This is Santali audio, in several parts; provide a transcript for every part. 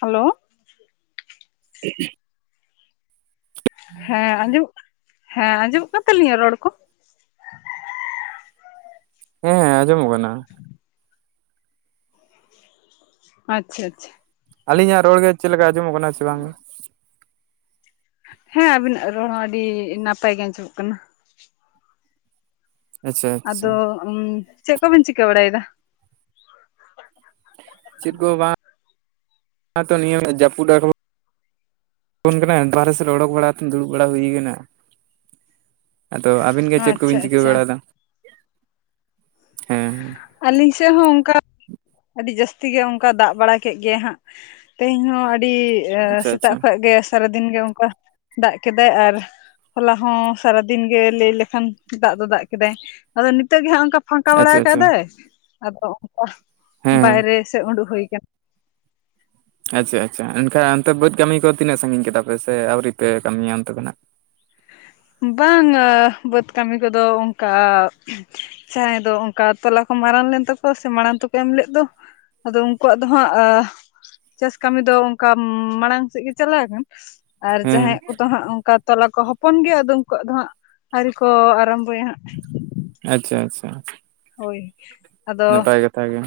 ᱦᱮᱞᱳ ᱦᱮᱸ [inaudible] ᱦᱮᱸ ᱟᱸᱡᱚᱢᱚᱜ ᱦᱮᱸ ᱟᱸᱡᱚᱢᱚᱜ ᱠᱟᱱ ᱛᱟᱞᱤᱧᱟ ᱨᱚᱲ ᱠᱚ᱾ ᱦᱮᱸ ᱟᱸᱡᱚᱢᱚᱜ ᱠᱟᱱᱟ᱾ ᱟᱪᱪᱷᱟᱼᱟᱪᱪᱷᱟ᱾ ᱟᱹᱞᱤᱧᱟᱜ ᱨᱚᱲ ᱜᱮ ᱪᱮᱫ ᱞᱮᱠᱟ ᱟᱸᱡᱚᱢᱚᱜ ᱠᱟᱱᱟ ᱥᱮ ᱵᱟᱝᱜᱮ᱾ ᱦᱮᱸ ᱟᱵᱤᱱᱟᱜ ᱨᱚᱲ ᱦᱚᱸ ᱟᱹᱰᱤ ᱱᱟᱯᱟᱭ ᱜᱮ ᱟᱸᱡᱚᱢᱚᱜ ᱠᱟᱱᱟ᱾ ᱟᱪᱪᱷᱟ ᱟᱪᱪᱷᱟ ᱟᱫᱚ ᱪᱮᱫ ᱠᱚ ᱵᱤᱱ ᱪᱤᱠᱟᱹ ᱵᱟᱲᱟᱭ ᱫᱟ᱾ ᱪᱮᱫ ᱠᱚ ᱵᱟᱝ ᱛᱚ ᱱᱤᱭᱟᱹ ᱡᱟᱹᱯᱩᱫ ᱟᱜᱩᱼᱼ ᱵᱚᱱ ᱠᱟᱱᱟᱭ ᱵᱟᱦᱨᱮ ᱥᱮᱫ ᱨᱮ ᱚᱰᱚᱠ ᱵᱟᱲᱟ ᱫᱩᱲᱩᱵ ᱵᱟᱲᱟ ᱦᱩᱭᱠᱟᱱᱟ᱾ ᱟᱫᱚ ᱟᱵᱤᱱ ᱜᱮ ᱪᱮᱫ ᱟᱪᱪᱷᱟ ᱠᱚᱵᱤᱱ ᱪᱤᱠᱟᱹ ᱟᱪᱪᱷᱟ ᱵᱟᱲᱟᱭᱫᱟ᱾ ᱟᱹᱞᱤᱧ ᱥᱮᱜ ᱦᱚᱸ ᱚᱱᱠᱟ ᱟᱹᱰᱤ ᱡᱟᱹᱥᱛᱤ ᱜᱮ ᱚᱱᱠᱟ ᱫᱟᱜ ᱵᱟᱲᱟ ᱠᱮᱜ ᱜᱮᱭᱟᱭ ᱦᱟᱸᱜ, ᱛᱮᱦᱮᱧ ᱦᱚᱸ ᱟᱹᱰᱤ ᱟᱪᱪᱷᱟ ᱥᱮᱛᱟᱜ ᱟᱪᱪᱷᱟ ᱠᱷᱚᱡ ᱜᱮ ᱥᱟᱨᱟᱫᱤᱱ ᱜᱮ ᱚᱱᱠᱟ ᱫᱟᱜ ᱠᱮᱫᱟᱭ, ᱟᱨ ᱦᱚᱞᱟ ᱦᱚᱸ ᱥᱟᱨᱟ ᱫᱤᱱ ᱜᱮ ᱞᱟᱹᱭ ᱞᱮᱠᱷᱟᱱ ᱫᱟᱜ ᱫᱚ ᱫᱟᱜ ᱠᱮᱫᱟᱭ, ᱟᱫᱚ ᱱᱤᱛᱚᱜ ᱜᱮ ᱦᱟᱸᱜ ᱚᱱᱠᱟ ᱯᱷᱟᱸᱼᱼ ᱠᱟ ᱵᱟᱲᱟ ᱟᱪᱪᱷᱟ ᱟᱪᱪᱷᱟ ᱟᱠᱟᱫᱮ ᱟᱫᱚ ᱚᱝᱠᱟ ᱦᱮᱸ ᱦᱮᱸ ᱵᱟᱭᱨᱮ ᱥᱮ ᱩᱰᱩᱜ ᱦᱩᱭ ᱟᱠᱟᱱᱟ᱾ ᱟᱪᱪᱷᱟᱼᱟᱪᱪᱷᱟ ᱮᱱᱠᱷᱟᱱ ᱚᱱᱛᱮ ᱵᱟᱹᱫᱽ ᱠᱟᱹᱢᱤ ᱠᱚ ᱛᱤᱱᱟᱹᱜ ᱥᱟᱺᱜᱤᱧ ᱠᱮᱫᱟ ᱯᱮ ᱥᱮ ᱟᱹᱣᱨᱤ ᱯᱮ ᱠᱟᱹᱢᱤᱭᱟ ᱚᱱᱛᱮ ᱫᱚ ᱱᱟᱜ᱾ ᱵᱟᱝᱼᱟ ᱵᱟᱹᱫᱽ ᱠᱟᱹᱢᱤ ᱠᱚᱫᱚ ᱚᱱᱠᱟ ᱡᱟᱦᱟᱸᱭ ᱫᱚ ᱚᱱᱠᱟ ᱛᱚᱞᱟ ᱠᱚ ᱢᱟᱨᱟᱝ ᱞᱮᱱ ᱛᱟᱠᱚᱣᱟ ᱥᱮ ᱢᱟᱲᱟᱝ ᱛᱮᱠᱚ ᱮᱢ ᱞᱮᱜ ᱫᱚ ᱟᱫᱚ ᱩᱱᱠᱩᱣᱟᱜ ᱫᱚ ᱦᱟᱸᱜ ᱪᱟᱥ ᱠᱟᱹᱢᱤ ᱫᱚ ᱚᱱᱠᱟ ᱢᱟᱲᱟᱝ ᱥᱮᱫ ᱜᱮ ᱪᱟᱞᱟ ᱟᱠᱟᱱ᱾ ᱟᱨ ᱦᱮᱸ ᱡᱟᱦᱟᱸᱭᱟᱜ ᱠᱚᱫᱚ ᱦᱟᱸᱜ ᱚᱱᱠᱟ ᱛᱚᱞᱟ ᱠᱚ ᱦᱚᱯᱚᱱ ᱜᱮᱭᱟ᱾ ᱛᱚ ᱩᱱᱠᱩᱣᱟᱜ ᱫᱚ ᱦᱟᱸᱜ ᱟᱹᱣᱨᱤ ᱠᱚ ᱟᱨᱟᱢᱵᱚᱭᱟ ᱦᱟᱸᱜ᱾ ᱟᱪᱪᱷᱟᱼᱟᱪᱪᱷᱟ ᱦᱳᱭ᱾ ᱟᱫᱚ ᱱᱟᱯᱟᱭ ᱠᱟᱛᱷᱟ ᱜᱮ᱾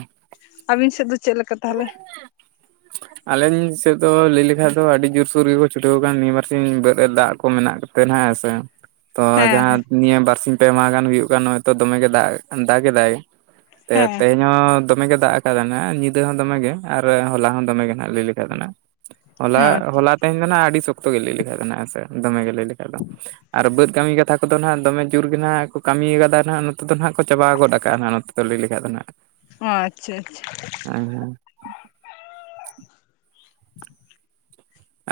ᱟᱹᱵᱤᱱ ᱥᱮᱜ ᱫᱚ ᱪᱮᱜ ᱞᱮᱠᱟ ᱛᱟᱦᱚᱞᱮ᱾ ᱟᱞᱤᱧ ᱥᱮᱫ ᱫᱚ ᱞᱟᱹᱭ ᱞᱮᱠᱷᱟᱡ ᱫᱚ ᱟᱹᱰᱤ ᱡᱳᱨᱥᱳᱨ ᱜᱮᱠᱚ ᱪᱷᱩᱴᱟᱹᱣ ᱟᱠᱟᱱ ᱱᱤᱭᱟᱹ ᱵᱟᱨ ᱥᱤᱧ ᱵᱟᱹᱫᱽ ᱨᱮ ᱫᱟᱜ ᱠᱚ ᱢᱮᱱᱟᱜ ᱟᱠᱟᱼᱼ ᱛᱮ ᱱᱟᱦᱟᱜ ᱦᱮᱸ ᱥᱮ᱾ ᱛᱚ ᱦᱮᱸ ᱡᱟᱦᱟᱸ ᱱᱤᱭᱟᱹ ᱵᱟᱨᱥᱤᱧ ᱯᱮ ᱢᱟᱦᱟ ᱜᱟᱱ ᱦᱩᱭᱩᱜ ᱠᱟᱱᱟ ᱛᱚ ᱫᱚᱢᱮᱜᱮ ᱫᱟᱜ ᱫᱟᱼᱜᱮ ᱫᱟᱭ᱾ ᱛᱮ, ᱦᱮᱸ ᱛᱮᱦᱮᱧ ᱦᱚᱸ ᱫᱚᱢᱮ ᱜᱮ ᱫᱟᱜ ᱟᱠᱟᱫᱟᱭ ᱱᱮᱜ ᱧᱤᱼᱼ ᱫᱟᱹ ᱦᱚᱸ ᱫᱚᱢᱮ ᱜᱮ ᱟᱨ ᱦᱚᱞᱟ ᱦᱚᱸ ᱫᱚᱢᱮ ᱜᱮ ᱱᱟᱜ ᱞᱟᱹᱭ ᱞᱮᱠᱷᱟᱡ ᱫᱚ ᱱᱦᱟᱜ, ᱦᱚᱞᱟ ᱦᱮᱸ ᱟᱪᱪᱷᱟ ᱦᱚᱞᱟ ᱛᱮᱦᱮᱧ ᱫᱚ ᱱᱟᱜ ᱟᱹᱰᱤ ᱥᱚᱠᱛᱚ ᱜᱮ ᱞᱟᱹᱭ ᱞᱮᱠᱟᱡ ᱢᱮᱱᱟᱜᱟ ᱥᱮ ᱫᱚᱢᱮ ᱜᱮ ᱞᱟᱹᱭ ᱞᱮᱠᱷᱟᱡ ᱫᱚ᱾ ᱟᱨ ᱵᱟᱹᱫᱽ ᱠᱟᱹᱢᱤ ᱠᱟᱛᱷᱟ ᱠᱚᱫᱚ ᱦᱟᱸᱜ ᱫᱚᱢᱮ ᱡᱳᱨ ᱜᱮ ᱱᱦᱟᱸᱜ ᱠᱚ ᱠᱟᱹᱢᱤ ᱟᱠᱟᱫᱟ ᱱᱦᱟᱸᱜ ᱱᱚᱛᱮ ᱫᱚ ᱱᱦᱟᱸᱜ ᱠᱚ ᱪᱟᱵᱟ ᱜᱚᱫ ᱟᱠᱟᱜᱼᱟ ᱦᱟᱜ ᱱᱚᱛᱮ᱾ ᱛᱚ ᱞᱟᱹᱭ ᱞᱮᱠᱦᱟᱡ ᱫᱚ ᱱᱦᱟᱜ᱾ ᱦᱚᱸ ᱟᱪᱪᱷᱟᱼᱟᱪᱪᱷᱟ᱾ [unintelligible] [inaudible]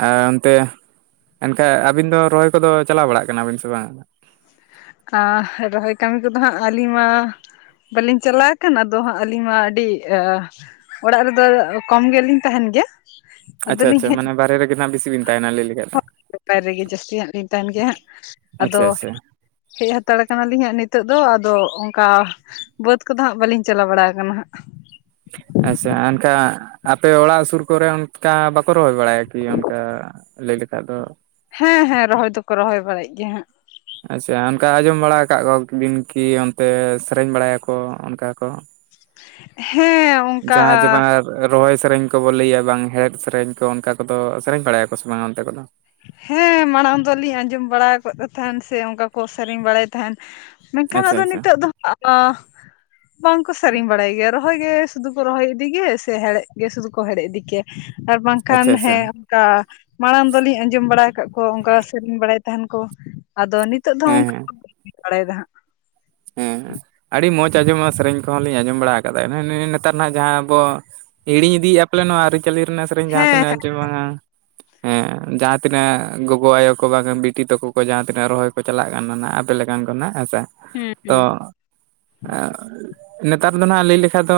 ᱟᱨ ᱚᱱᱛᱮ ᱮᱱᱠᱷᱟᱡ ᱟᱹᱵᱤᱱ ᱫᱚ ᱨᱚᱦᱚᱭ ᱠᱚᱫᱚ ᱪᱟᱞᱟᱣ ᱵᱟᱲᱟᱜ ᱠᱟᱱᱟᱵᱤᱱ ᱥᱮ ᱵᱟᱝᱟ᱾ ᱟᱨ ᱨᱚᱦᱚᱭ ᱠᱟᱹᱢᱤ ᱠᱚᱫᱚ ᱦᱟᱸᱜ ᱟᱹᱞᱤᱧ ᱢᱟ ᱵᱟᱞᱤᱧ ᱪᱟᱞᱟᱣ ᱟᱠᱟᱱ ᱚᱫᱚ ᱦᱟᱸᱜ ᱟᱹᱞᱤᱧ ᱢᱟ ᱟᱹᱰᱤ ᱚᱲᱟᱜ ᱨᱮᱫᱚ ᱠᱚᱢᱜᱞᱤᱧ ᱛᱟᱦᱮᱱ ᱜᱮᱭᱟ- ᱟᱪᱷᱟ ᱟᱫᱚᱞᱤᱧ ᱟᱪᱷᱟ ᱦᱮᱡ ᱢᱟᱱᱮ ᱵᱟᱦᱨᱮ ᱨᱮᱜᱮᱱᱟᱜ ᱵᱤᱥᱤ ᱵᱤᱱ ᱛᱟᱦᱮᱱᱟ ᱞᱟᱹᱭ ᱞᱮᱠᱷᱟᱱ ᱫᱚ- ᱵᱮᱯᱟᱭ ᱨᱮᱜᱮ ᱡᱟᱹᱥᱛᱤ ᱦᱟᱸᱜ ᱞᱤᱧ ᱛᱟᱦᱮᱱ ᱜᱮ ᱦᱟᱸᱜ ᱟᱫᱚ ᱟᱪᱪᱷᱟ ᱟᱪᱪᱷᱟ ᱦᱮᱡ ᱦᱟᱛᱟᱲ ᱠᱟᱱᱟᱞᱤᱧ ᱦᱟᱜ ᱱᱤᱛᱚᱜ ᱫᱚ ᱟᱫᱚ ᱚᱱᱠᱟ ᱵᱟᱹᱫᱽ ᱠᱚᱫᱚ ᱦᱟᱸᱜ ᱵᱟᱹᱞᱤᱧ ᱪᱟᱞᱟᱣ ᱵᱟᱲᱟ ᱟᱠᱟᱱᱟ ᱦᱟᱸᱜ᱾ ᱟᱪᱷᱟ ᱮᱱᱠᱟ ᱟᱯᱮ ᱚᱲᱟᱜ ᱥᱩᱨ ᱠᱚᱨᱮ ᱚᱱᱠᱟ ᱵᱟᱠᱚ ᱠᱚ ᱨᱚᱦᱚᱭ ᱵᱟᱲᱟᱭᱟ ᱠᱤ ᱚᱱᱠᱟ ᱞᱟᱹᱭ ᱞᱮᱠᱷᱟᱡ ᱫᱚ ᱦᱮᱸ ᱦᱮᱸ ᱨᱚᱦᱚᱭ ᱫᱚᱠᱚ ᱨᱚᱦᱚᱭ ᱵᱟᱲᱟᱭᱮᱫ ᱜᱮᱭᱟ ᱦᱟᱸᱜ᱾ ᱟᱪᱷᱟ ᱚᱱᱠᱟ ᱟᱸᱡᱚᱢ ᱵᱟᱲᱟ ᱟᱠᱟᱫ ᱠᱚ ᱵᱤᱱ ᱠᱤ ᱚᱱᱛᱮ ᱥᱮᱨᱮᱧ ᱵᱟᱲᱟᱭᱟᱠᱚ ᱚᱱᱠᱟ ᱠᱚ᱾ ᱦᱮᱸ ᱚᱱᱠᱟ ᱡᱟᱦᱟᱸ ᱡᱮ ᱵᱟᱝ ᱨᱚᱦᱚᱭ ᱥᱮᱨᱮᱧ ᱠᱚ ᱵᱚᱞᱮ ᱞᱟᱹᱭᱟ ᱵᱟᱝ ᱦᱮᱲᱦᱮᱫ ᱥᱮᱨᱮᱧ ᱠᱚ ᱚᱱᱠᱟ ᱠᱚᱫᱚ ᱥᱮᱨᱮᱧ ᱵᱟᱲᱟᱭᱟᱠᱚ ᱥᱮ ᱵᱟᱝᱟ ᱚᱱᱛᱮ ᱠᱚᱫᱚ? ᱦᱮᱸ ᱢᱟᱲᱟᱝ ᱫᱚᱞᱤᱧ ᱟᱸᱡᱚᱢ ᱵᱟᱲᱟ ᱟᱠᱟᱜ ᱛᱟᱦᱮᱱ ᱥᱮ ᱚᱱᱠᱟ ᱠᱚ ᱥᱮᱨᱮᱧ ᱵᱟᱲᱟᱭᱮᱫ ᱛᱟᱦᱮᱱ᱾ ᱢᱮᱱᱠᱷᱟᱱ ᱟᱪᱪᱷᱟ ᱟᱫᱚ ᱟᱪᱪᱷᱟ ᱱᱤᱛᱚᱜ ᱫᱚ ᱵᱟᱝᱠᱚ ᱥᱮᱨᱮᱤᱧ ᱵᱟᱲᱟᱭ ᱜᱮᱭᱟ ᱨᱚᱦᱚᱭ ᱜᱮ ᱥᱩᱫᱩ ᱨᱚᱦᱚᱭ ᱤᱫᱤᱜ ᱜᱮ ᱥᱮ ᱦᱮᱲᱦᱮᱫ ᱜᱮ ᱥᱩᱫᱩ ᱠᱚ ᱦᱮᱲᱮᱡ ᱤᱫᱤᱜ ᱜᱮᱭᱟ᱾ ᱟᱨ ᱵᱟᱝᱠᱷᱟᱱ ᱟᱪᱪᱷᱟ ᱟᱪᱪᱷᱟ ᱦᱮᱸ ᱚᱱᱠᱟ ᱢᱟᱲᱟᱝ ᱫᱚᱞᱤᱧ ᱟᱸᱡᱚᱢ ᱡᱚᱢ ᱵᱟᱲᱟ ᱟᱠᱟᱫ ᱠᱚᱣᱟ ᱚᱱᱠᱟ ᱥᱮᱨᱮᱧ ᱵᱟᱲᱟᱭ ᱛᱟᱦᱮᱱ ᱠᱚ ᱟᱫᱚ ᱱᱤᱛᱚᱜ ᱫᱚ ᱦᱮᱸ ᱚᱱᱠᱟ ᱦᱮᱸ [inaudible] ᱵᱟᱲᱟᱭᱟ ᱦᱟᱸᱜ᱾ ᱦᱮᱸ ᱟᱹᱰᱤ ᱢᱚᱡᱽ ᱟᱸᱡᱚᱢᱼᱟ ᱥᱮᱨᱮᱧ ᱠᱚᱦᱚᱸ ᱞᱤᱧ ᱟᱸᱡᱚᱢ ᱵᱟᱲᱟ ᱠᱟᱫᱟ ᱱᱮᱛᱟᱨ ᱦᱟᱜ ᱡᱟᱦᱟᱸ ᱟᱵᱚ ᱦᱤᱲᱤᱧ ᱤᱫᱤᱭᱮᱫᱼᱟ ᱯᱟᱞᱮ ᱱᱚᱣᱟ ᱟᱹᱨᱤᱪᱟᱹᱞᱤ ᱨᱮᱱᱟᱜ ᱥᱮᱨᱮᱧ ᱦᱟᱸᱜ ᱡᱟᱦᱟᱸ ᱛᱤᱱᱟᱹᱜ ᱦᱮᱸ ᱡᱮ ᱵᱟᱝᱟ [unintelligible] ᱡᱟᱦᱟᱸ ᱛᱤᱱᱟᱹᱜ ᱜᱚᱜᱚ ᱟᱭᱳ ᱠᱚ ᱵᱟᱝᱠᱷᱟᱱ ᱵᱤᱴᱤ ᱛᱟᱠᱚ ᱠᱚ ᱡᱟᱦᱟᱸ ᱛᱤᱱᱟᱹᱜ ᱨᱚᱦᱚᱭ ᱠᱚ ᱪᱟᱞᱟᱜ ᱠᱟᱱᱟ ᱱᱟᱜ ᱛᱟᱦᱚᱞᱮ ᱠᱷᱟᱱ ᱫᱚ ᱦᱟᱜ ᱦᱮᱸ ᱥᱮ- ᱦᱮᱸ ᱛᱚ ᱦᱩᱸ ᱱᱮᱛᱟᱨ ᱫᱚ ᱱᱟᱦᱜ ᱞᱟᱹᱭ ᱞᱮᱠᱷᱟ ᱫᱚ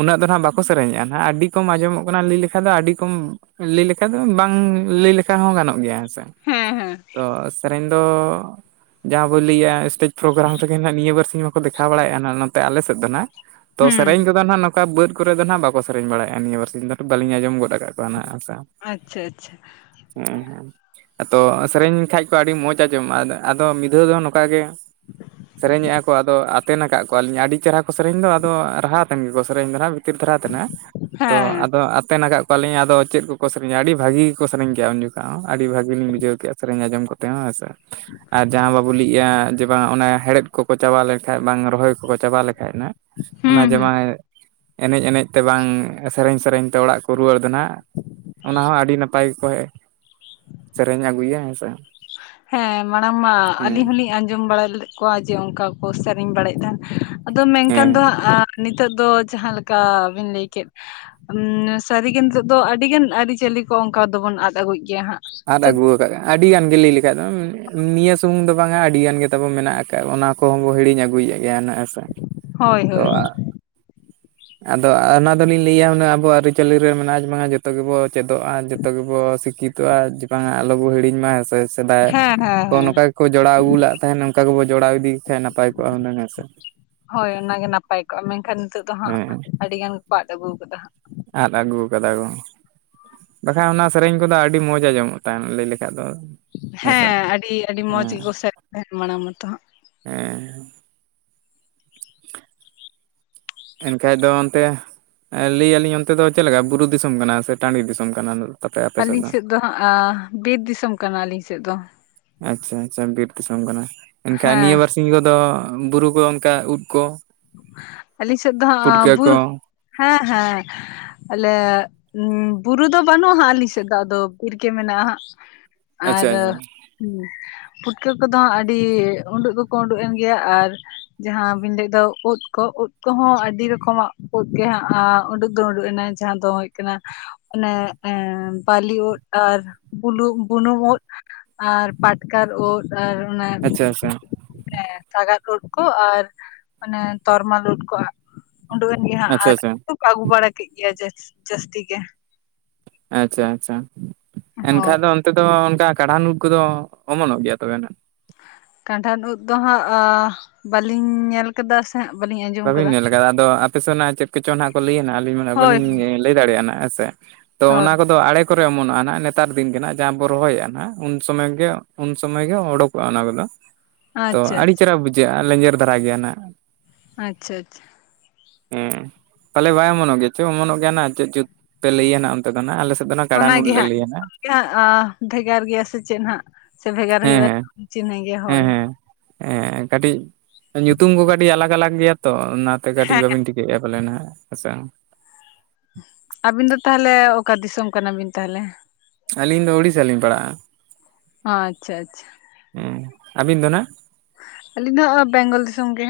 ᱩᱱᱟᱹᱜ ᱫᱚ ᱟᱸᱜ ᱵᱟᱠᱚ ᱥᱮᱨᱮᱧᱮᱜᱼᱟᱜ ᱟᱹᱰᱤ ᱠᱚᱢ ᱟᱸᱡᱚᱢᱚᱜ ᱠᱟᱱᱟ ᱞᱟᱹᱭ ᱞᱮᱠᱷᱷᱟ ᱫᱚ ᱟᱹᱰᱤ ᱥᱮᱨᱚᱠᱚᱢ ᱞᱟᱹᱭ ᱞᱮᱠᱷᱟ ᱫᱚ ᱵᱟᱝ ᱞᱟᱹᱭ ᱞᱮᱠᱷᱟ ᱦᱚᱸ ᱜᱟᱱᱚᱜ ᱜᱮᱭᱟ ᱦᱮᱸ ᱥᱮ- ᱦᱮᱸ ᱦᱮᱸ ᱛᱚ ᱥᱮᱨᱮᱧ ᱫᱚ ᱡᱟᱦᱟᱸ ᱵᱚᱱ ᱞᱟᱹᱭᱟ ᱥᱴᱮᱡᱽ ᱯᱨᱳᱜᱨᱟᱢ ᱨᱮᱜᱮ ᱱᱟᱜ ᱱᱤᱭᱟᱹ ᱵᱟᱨᱥᱤᱧ ᱢᱟᱠᱚ ᱫᱮᱠᱷᱟᱣ ᱵᱟᱲᱟᱭᱮᱫᱼᱟ ᱱᱚᱛᱮ ᱟᱞᱮ ᱥᱮᱫ ᱫᱚ ᱱᱟᱜ᱾ ᱛᱚ ᱥᱮᱨᱮᱧ ᱦᱩᱸ ᱠᱚᱫᱚ ᱱᱟᱜ ᱚᱱᱠᱟ ᱵᱟᱹᱫᱽ ᱠᱚᱨᱮ ᱫᱚ ᱱᱟᱦᱟᱜ ᱵᱟᱠᱚ ᱥᱮᱨᱮᱧ ᱵᱟᱲᱟᱭᱼᱟ ᱱᱤᱭᱟᱹ ᱵᱟᱨ ᱥᱤᱧ ᱫᱚ ᱱᱟᱜ ᱵᱟᱞᱤᱧ ᱟᱸᱡᱚᱢ ᱜᱚᱫ ᱟᱠᱟᱫ ᱠᱚᱣᱟ ᱱᱟᱦᱟᱜ ᱦᱮᱸᱥᱮ- ᱟᱪᱪᱷᱟ ᱟᱪᱪᱷᱟ᱾ ᱦᱮᱸ ᱦᱮᱸ ᱟᱫᱚ ᱥᱮᱨᱮᱧ ᱠᱷᱟᱡ ᱠᱚ ᱟᱹᱰᱤ ᱢᱚᱡᱽ ᱟᱸᱡᱚᱢᱚᱜᱼᱟ, ᱟᱫᱚ ᱢᱤᱫ ᱫᱷᱟᱹᱣ ᱫᱚ ᱱᱚᱝᱠᱟ ᱜᱮ ᱥᱮᱨᱮᱧᱮᱜᱼᱟ ᱠᱚ ᱟᱫᱚ ᱟᱛᱮᱱ ᱟᱠᱟᱫ ᱠᱚᱣᱟᱞᱤᱧ ᱟᱹᱰᱤ ᱪᱮᱦᱨᱟ ᱠᱚ ᱥᱮᱨᱮᱧ ᱫᱚ ᱟᱫᱚ ᱨᱟᱦᱟᱛᱮᱱ ᱜᱮᱠᱚ ᱥᱮᱨᱮᱧ ᱫᱚ ᱱᱟᱸᱦᱟᱜ᱾ ᱠᱷᱟᱹᱛᱤᱨ ᱫᱷᱟᱨᱟ ᱛᱮ ᱦᱟᱜ ᱦᱮᱸ ᱟᱫᱚ ᱟᱛᱮᱱᱟᱜᱟᱜ ᱠᱚᱣᱟᱞᱤᱧ ᱟᱫᱚ ᱪᱮᱫ ᱠᱚᱠᱚ ᱥᱮᱨᱮᱧᱟ ᱟᱹᱰᱤ ᱵᱷᱟᱹᱜᱤ ᱜᱮᱠᱚ ᱥᱮᱨᱮᱧ ᱠᱮᱜᱼᱟ ᱩᱱ ᱡᱚᱠᱷᱚᱱ ᱦᱚᱸ ᱟᱹᱰᱤ ᱵᱷᱞᱤᱞᱤᱧ ᱵᱩᱡᱟᱹᱣ ᱠᱮᱫᱼᱟ ᱥᱮᱨᱮᱧ ᱟᱸᱚᱢ ᱠᱟᱛᱮ᱾ ᱦᱮᱸᱥ ᱟᱨ ᱡᱟᱦᱟᱸ ᱵᱟᱵᱚ ᱞᱟᱹᱭᱼᱟ ᱡᱮ ᱵᱟᱝ ᱚᱱᱟ ᱦᱮᱲᱦᱮᱫ ᱠᱚᱠᱚ ᱪᱟᱵᱟ ᱞᱮᱠᱷᱟᱡ ᱵᱟᱝ ᱨᱚᱦᱚᱭ ᱠᱚᱠᱚ ᱪᱟᱵᱟ ᱞᱮᱠᱷᱟᱡ ᱱᱟ, ᱦᱩᱸ ᱚᱱᱟ ᱦᱩᱸ ᱡᱮᱢᱟᱭ ᱮᱱᱮᱡ ᱮᱱᱮᱡ ᱛᱮ ᱵᱟᱝ ᱥᱮᱨᱮᱧ ᱥᱮᱨᱮᱧ ᱛᱮ ᱚᱲᱟᱜ ᱨᱩᱣᱟᱹᱲ ᱫᱚ ᱱᱟᱦᱟᱜ ᱚᱱᱟ ᱦᱚᱸ ᱟᱹᱰᱤ ᱱᱟᱯᱟᱭ ᱜᱮᱠᱚ ᱥᱮᱨᱮᱧ ᱟᱹᱜᱩᱭᱟ ᱦᱮᱸᱥᱮ᱾ ᱦᱮᱸ ᱢᱟᱲᱟᱝ ᱢᱟ ᱟᱹᱞᱤᱧ ᱦᱚᱞᱤᱧ ᱟᱸᱡᱚᱢ ᱵᱟᱲᱟ ᱞᱮᱫ ᱠᱚᱣᱟ ᱡᱮ ᱚᱱᱠᱟ ᱠᱚ ᱥᱮᱨᱮᱧ ᱵᱟᱲᱟᱭᱮᱫ ᱛᱟᱦᱮᱱ᱾ ᱟᱫᱚ ᱢᱮᱱᱠᱷᱟᱱ ᱦᱮᱸ ᱫᱚ ᱦᱟᱸᱜ ᱱᱤᱛᱚᱜ ᱫᱚ ᱡᱟᱦᱟᱸᱞᱮᱠᱟ ᱵᱤᱱ ᱞᱟᱹᱭ ᱠᱮᱫ ᱩ ᱥᱟᱹᱨᱤᱜᱮ ᱱᱤᱛᱳᱜ ᱫᱚ ᱟᱹᱰᱤᱜᱟᱱ ᱟᱹᱨᱤᱪᱟᱹᱞᱤ ᱠᱚ ᱚᱱᱠᱟ ᱫᱚᱵᱚᱱ ᱟᱫ ᱟᱹᱜᱩᱭ ᱜᱮᱭᱟ ᱦᱟᱸᱜ᱾ ᱟᱫ ᱟᱹᱜᱩ ᱟᱠᱟᱫ ᱟᱹᱰᱤ ᱜᱟᱱ ᱜᱮ ᱞᱟᱹᱭ ᱞᱮᱠᱷᱟᱡ ᱫᱚ ᱱᱤᱭᱟᱹ ᱥᱩᱢᱩᱝ ᱫᱚ ᱵᱟᱝᱟ ᱟᱹᱰᱤ ᱜᱟᱱ ᱜᱮ ᱛᱟᱵᱚ ᱢᱮᱱᱟᱜ ᱟᱠᱟᱫ ᱚᱱᱟ ᱠᱚ ᱦᱚᱸᱵᱚ ᱦᱤᱲᱤᱧ ᱟᱹᱜᱩᱭᱮᱫ ᱜᱮᱭᱟ ᱱᱟᱜ ᱥᱮ ᱦᱳᱭ ᱦᱳᱭ ᱛᱚ ᱦᱳᱭ ᱾ ᱟᱫᱚ ᱚᱱᱟ ᱫᱚᱞᱤᱧ ᱞᱟᱹᱭᱟ ᱟᱵᱚ ᱟᱹᱨᱤᱪᱟᱹᱞᱤ ᱨᱮ ᱢᱮᱱᱟᱜᱼᱟ ᱢᱟᱱᱮ ᱡᱚᱛᱚ ᱜᱮᱵᱚ ᱪᱮᱫᱚᱜᱼᱟ᱾ ᱡᱚᱛᱚ ᱜᱮᱵᱚ ᱥᱤᱠᱷᱤᱛᱚᱜᱼᱟ ᱡᱮ ᱵᱟᱝᱟ ᱟᱞᱚᱵᱚ ᱦᱤᱲᱤᱧ ᱢᱟ ᱦᱮᱸᱥᱮ ᱾ ᱥᱮᱫᱟᱭ ᱦᱮᱸ ᱦᱮᱸ ᱠᱚ ᱦᱮᱸ ᱱᱚᱝᱠᱟ ᱜᱮᱠᱚ ᱡᱚᱲᱟᱣ ᱟᱹᱜᱩ ᱞᱮᱫᱟᱜ ᱛᱟᱦᱮᱸᱫ ᱱᱚᱝᱠᱟ ᱜᱮᱵᱚ ᱡᱚᱲᱟᱣ ᱤᱫᱤ ᱠᱷᱟᱱ ᱱᱟᱯᱟᱭ ᱠᱚᱜᱼᱟ ᱦᱩᱱᱟᱹᱝ ᱦᱮᱸᱥᱮ ᱾ ᱦᱳᱭ ᱚᱱᱟ ᱜᱮ ᱱᱟᱯᱟᱭ ᱠᱚᱜᱼᱟ ᱢᱮᱱᱠᱷᱟᱱ ᱱᱤᱛᱚᱜ ᱫᱚ ᱦᱟᱸᱜ ᱦᱮᱸ ᱟᱹᱰᱤ ᱜᱟᱱ ᱜᱮᱠᱚ ᱟᱫ ᱟᱹᱜᱩ ᱟᱠᱟᱫᱟ ᱦᱟᱸᱜ ᱾ ᱟᱫ ᱟᱹᱜᱩ ᱠᱟᱫᱟ ᱠᱚ ᱾ ᱵᱟᱠᱷᱟᱱ ᱚᱱᱟ ᱥᱮᱨᱮᱧ ᱠᱚᱫᱚ ᱟᱹᱰᱤ ᱢᱚᱡᱽ ᱟᱸᱡᱚᱢᱚᱜ ᱛᱟᱦᱮᱸ ᱞᱟᱹᱭ ᱞᱮᱠᱷᱟᱡ ᱫᱚ ᱾ ᱦᱮᱸ ᱟᱹᱰᱤ ᱟᱹᱰᱤ ᱢᱚᱸᱡᱽ ᱜᱮᱠᱚ ᱥᱮᱨᱮᱧᱮᱫ ᱛᱟᱦᱮᱸ ᱢᱟᱲᱟᱝ ᱢᱟᱛᱚ ᱦᱟᱸᱜ ᱾ [inaudible] ᱮᱱᱠᱷᱟᱡ ᱫᱚ ᱚᱱᱛᱮ ᱞᱟᱹᱭ ᱟᱹᱞᱤᱧ ᱚᱱᱛᱮ ᱫᱚ ᱪᱮᱫ ᱞᱮᱠᱟ ᱵᱩᱨᱩ ᱫᱤᱥᱚᱢ ᱠᱟᱱᱟ ᱥᱮ ᱴᱟᱹᱰᱤ ᱫᱤᱥᱚᱢ ᱠᱟᱱᱟ? ᱟᱹᱞᱤᱧ ᱥᱮᱫ ᱫᱚ ᱦᱟᱸᱜ ᱵᱤᱨ ᱫᱤᱥᱚᱢ ᱠᱟᱱᱟ ᱟᱹᱞᱤᱧ ᱥᱮᱫ ᱫᱚ ᱾ ᱟᱪᱪᱷᱟ ᱟᱪᱪᱷᱟ ᱵᱤᱨ ᱫᱤᱥᱚᱢ ᱠᱟᱱᱟ᱾ ᱮᱱᱠᱷᱟᱱ ᱦᱮᱸ ᱱᱤᱭᱟᱹ ᱵᱟᱨ [unintelligible] ᱠᱚᱫᱚ ᱵᱩᱨᱩ ᱠᱚ ᱚᱱᱠᱟ ᱩᱫ ᱠᱚ ᱟᱹᱞᱤᱧ ᱥᱮᱫ ᱫᱚ ᱦᱟᱸᱜ ᱯᱩᱴᱠᱟᱹ ᱵᱩᱨᱩ ᱠᱚ ᱦᱮᱸ ᱦᱮᱸ ᱟᱞᱮ ᱵᱩᱨᱩ ᱫᱚ ᱵᱟᱹᱱᱩᱜᱼᱟ ᱦᱟᱸᱜᱹᱞᱤᱧ ᱥᱮᱫ ᱫᱚ ᱟᱫᱚ ᱵᱤᱨ ᱜᱮ ᱢᱮᱱᱟᱜᱼᱟ ᱦᱟᱸᱜ ᱾ ᱟᱨ ᱟᱪᱪᱷᱟ ᱟᱪᱪᱷᱟ ᱯᱩᱴᱠᱟᱹ ᱠᱚᱫᱚ ᱟᱹᱰᱤ ᱩᱰᱩᱠ ᱫᱚᱠᱚ ᱩᱰᱩᱠ ᱮᱱ ᱜᱮᱭᱟ ᱟᱨ ᱡᱟᱦᱟᱸ ᱵᱤᱱ ᱞᱟᱹᱭᱮᱫᱚ ᱩᱫ ᱠᱚ ᱩᱫ ᱠᱚᱦᱚᱸ ᱟᱹᱰᱤ ᱨᱚᱠᱚᱢᱟᱜ ᱩᱫ ᱜᱮ ᱦᱟᱸᱜ ᱩᱰᱩᱠ ᱫᱚ ᱩᱰᱩᱠ ᱮᱱᱟ ᱡᱟᱦᱟᱸ ᱫᱚ ᱦᱩᱭᱩᱜ ᱠᱟᱱᱟ ᱟᱱᱮ ᱮᱸ ᱵᱟᱞᱤ ᱩᱫ ᱟᱨ ᱵᱩᱱᱩᱢ ᱩᱫ ᱟᱨ ᱯᱟᱴᱠᱟᱨ ᱩᱫ ᱟᱨ ᱚᱱᱟ ᱟᱪᱪᱷᱟ ᱟᱪᱪᱷᱟ ᱥᱟᱜᱟᱫ ᱩᱫ ᱠᱚ ᱟᱨ ᱢᱟᱱᱮ ᱛᱚᱨᱢᱟᱞ ᱩᱫᱠᱚ ᱩᱰᱩᱠ ᱮᱱ ᱜᱮ ᱦᱟᱸᱜ ᱟᱨ ᱟᱪᱪᱷᱟ ᱟᱪᱪᱷᱟ ᱟᱹᱜᱩ ᱵᱟᱲᱟ ᱠᱮᱫ ᱜᱮᱭᱟ ᱡᱟᱥ ᱡᱟᱹᱥᱛᱤ ᱜᱮ᱾ ᱟᱪᱪᱷᱟ ᱟᱪᱪᱷᱟ ᱦᱳᱭ ᱮᱱᱠᱷᱟᱡ ᱫᱚ ᱚᱱᱛᱮ ᱫᱚ ᱚᱱᱠᱟ ᱠᱟᱬᱦᱱ ᱩᱫ ᱠᱚᱫᱚ ᱚᱢᱚᱱᱚᱜ ᱜᱮᱭᱟ ᱛᱚᱵᱮ ᱱᱟᱱᱟᱜ? ᱠᱟᱰᱟᱲ ᱩᱫ ᱫᱚ ᱦᱟᱸᱜ ᱵᱟᱹᱞᱤᱧ ᱧᱮᱞ ᱠᱟᱫᱟ ᱵᱟᱞᱤᱧ [inaudible] ᱵᱟᱹᱵᱤᱱ ᱧᱮᱞ ᱟᱠᱟᱫᱟ ᱟᱫᱚ ᱟᱯᱮ ᱥᱮᱫ ᱱᱟᱜ ᱪᱮᱫ ᱠᱚᱪᱚᱝ ᱱᱟᱜ ᱠᱚ ᱞᱟᱹᱭᱟ ᱱᱟᱜ ᱟᱹᱞᱤᱧ ᱢᱟᱱᱮ ᱵᱟᱹᱞᱤ ᱦᱳᱭ ᱧᱮᱞ ᱞᱟᱹᱭ ᱫᱟᱲᱮᱭᱟᱜᱼᱟ ᱱᱟᱜ ᱦᱮᱸᱥᱮ ᱛᱚ ᱦᱳᱭ ᱚᱱᱟ ᱠᱚᱫᱚ ᱟᱲᱮ ᱠᱚᱨᱮ ᱚᱢᱚᱱᱚᱜᱼᱟ ᱱᱟᱦᱟᱸᱜ ᱱᱮᱛᱟᱨ ᱫᱤᱱ ᱜᱮ ᱦᱟᱸᱜ ᱡᱟᱦᱟᱸ ᱵᱚ ᱨᱚᱦᱚᱭᱟ ᱱᱟᱦᱟᱸᱜ ᱩᱱ ᱥᱚᱢᱚᱭ ᱜᱮ ᱩᱱ ᱥᱚᱢᱚᱭ ᱜᱮ ᱚᱰᱳᱠᱚᱜᱼᱟ ᱚᱱᱟ ᱠᱚᱫᱚ᱾ [unintelligible] ᱛᱚ ᱟᱹᱰᱤ ᱟᱪᱪᱷᱟ ᱪᱮᱦᱨᱟ ᱵᱩᱡᱷᱟᱹᱜᱼᱟ ᱞᱮᱸᱡᱮᱨ ᱫᱷᱟᱨᱟ ᱜᱮᱭᱟ ᱱᱟᱜ᱾ ᱟᱪᱪᱷᱟ ᱟᱪᱪᱷᱟ᱾ ᱦᱮᱸ ᱯᱟᱞᱮ ᱵᱟᱭ ᱚᱢᱚᱱᱚᱜ ᱜᱮᱪᱚ ᱚᱢᱚᱱᱚᱜ ᱜᱮᱭᱟᱱᱟᱜ ᱪᱮᱫ ᱡᱩᱛ ᱯᱮ ᱞᱟᱹᱭᱟ ᱱᱟᱜ? ᱚᱱᱛᱮ ᱫᱚ ᱱᱟᱸᱜ ᱟᱞᱮ ᱥᱮᱫ ᱫᱚ ᱠᱟᱲᱟ ᱚᱱᱟ ᱱᱩᱞ ᱜᱮ ᱞᱮ ᱦᱟᱸᱜ ᱞᱟᱹᱭᱟ ᱱᱟᱜ [unintelligible] ᱵᱷᱮᱜᱟᱨ ᱜᱮᱭᱟ ᱥᱮ ᱪᱮᱫ ᱦᱟᱸᱜ᱾ ᱥᱮ ᱵᱷᱮᱜᱟᱨ ᱦᱮᱸ ᱵᱷᱮᱜᱟᱨ ᱦᱮᱸ [inaudible] ᱜᱮ ᱦᱮᱸ ᱦᱚᱭ‌, ᱦᱮᱸ ᱦᱮᱸ ᱠᱟᱹᱴᱤᱡ ᱧᱩᱛᱩᱢ ᱠᱚ ᱠᱟᱹᱴᱤᱡ ᱟᱞᱟᱜ ᱟᱞᱟᱜ ᱜᱮᱭᱟ ᱛᱚ ᱚᱱᱟᱛᱮ ᱠᱟᱹᱴᱤᱡ ᱦᱮᱸ ᱵᱟᱹᱵᱤᱱ ᱴᱷᱤᱠᱟᱹᱭᱮᱫᱼᱟ ᱾ [inaudible] ᱟᱵᱤᱱ ᱫᱚ ᱛᱟᱦᱚᱞᱮ ᱚᱠᱟ ᱫᱤᱥᱚᱢ ᱠᱟᱱᱟ ᱵᱤᱱ ᱛᱟᱦᱚᱞᱮ? ᱟᱹᱞᱤᱧ ᱫᱚ ᱳᱲᱤᱥᱥᱟ ᱞᱤᱧ ᱯᱟᱲᱟᱜᱼᱟ ᱾ ᱟᱪᱪᱷᱟ ᱟᱪᱪᱷᱟ᱾ ᱦᱩᱸ ᱟᱹᱵᱤᱱ ᱫᱚ ᱱᱟᱸᱜ? ᱟᱹᱞᱤᱧ ᱫᱚ ᱦᱚᱸᱜ ᱚᱭ ᱵᱮᱝᱜᱚᱞ ᱫᱤᱥᱚᱢ ᱜᱮ᱾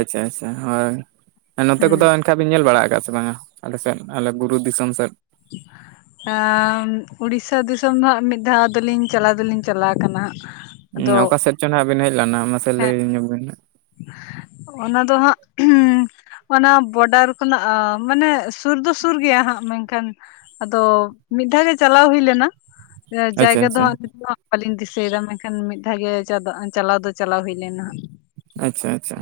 ᱟᱪᱪᱷᱟ ᱟᱪᱪᱷᱟ ᱦᱳᱭ ᱱᱚᱛᱮ ᱦᱩᱸ ᱠᱚᱫᱚ ᱮᱱᱠᱷᱟᱡ ᱵᱤᱱ ᱧᱮᱞ ᱵᱟᱲᱟ ᱟᱠᱟᱫᱼᱟ ᱥᱮ ᱵᱟᱝᱟ ᱟᱞᱮ ᱥᱮᱫ, ᱟᱞᱮ ᱵᱩᱨᱩ ᱫᱤᱥᱚᱢ ᱥᱮᱫ? [inaudible] ᱟᱸ ᱩᱲᱤᱥᱟ ᱫᱤᱥᱚᱢ ᱫᱚ ᱦᱟᱸᱜ ᱢᱤᱫ ᱫᱷᱟᱣ ᱫᱚᱞᱤᱧ ᱪᱟᱞᱟᱣ ᱫᱚᱞᱤᱧ ᱪᱟᱞᱟᱣ ᱠᱟᱱᱟ ᱦᱟᱸᱜ᱾ ᱩᱸ ᱟᱫᱚ ᱚᱠᱟ ᱥᱮᱫ ᱪᱚ ᱱᱟᱜ ᱵᱤᱱ ᱦᱮᱡ ᱞᱮᱱᱟ ᱢᱟᱥᱮ ᱦᱮᱸ ᱞᱟᱹᱭ ᱧᱚᱜ ᱵᱤᱱ ᱦᱟᱸᱜ? ᱚᱱᱟ ᱫᱚ ᱦᱟᱸᱜ ᱩᱸ ᱚᱱᱟ ᱵᱚᱰᱟᱨ ᱠᱷᱚᱱᱟᱜ ᱢᱟᱱᱮ ᱥᱩᱨ ᱫᱚ ᱥᱩᱨ ᱜᱮᱭᱟ ᱦᱟᱸᱜ ᱢᱮᱱᱠᱷᱟᱱ, ᱟᱫᱚ ᱢᱤᱫ ᱫᱷᱟᱣ ᱜᱮ ᱪᱟᱞᱟᱣ ᱦᱩᱭ ᱞᱮᱱᱟ ᱟᱪᱪᱷᱟ ᱡᱟᱭᱜᱟ ᱫᱚ ᱟᱪᱪᱷᱟ ᱦᱟᱸᱜ ᱱᱤᱛᱚᱜ, ᱵᱟᱞᱤᱧ ᱫᱤᱥᱟᱹᱭ ᱮᱫᱟ ᱢᱮᱱᱠᱷᱟᱱ ᱢᱤᱫ ᱫᱷᱟᱣ ᱜᱮ ᱪᱟᱵᱟᱜ-ᱟ, ᱪᱟᱞᱟᱣ ᱫᱚ ᱪᱟᱞᱟᱣ ᱦᱩᱭ ᱞᱮᱱᱟ᱾ ᱟᱪᱪᱷᱟ ᱟᱪᱪᱷᱟ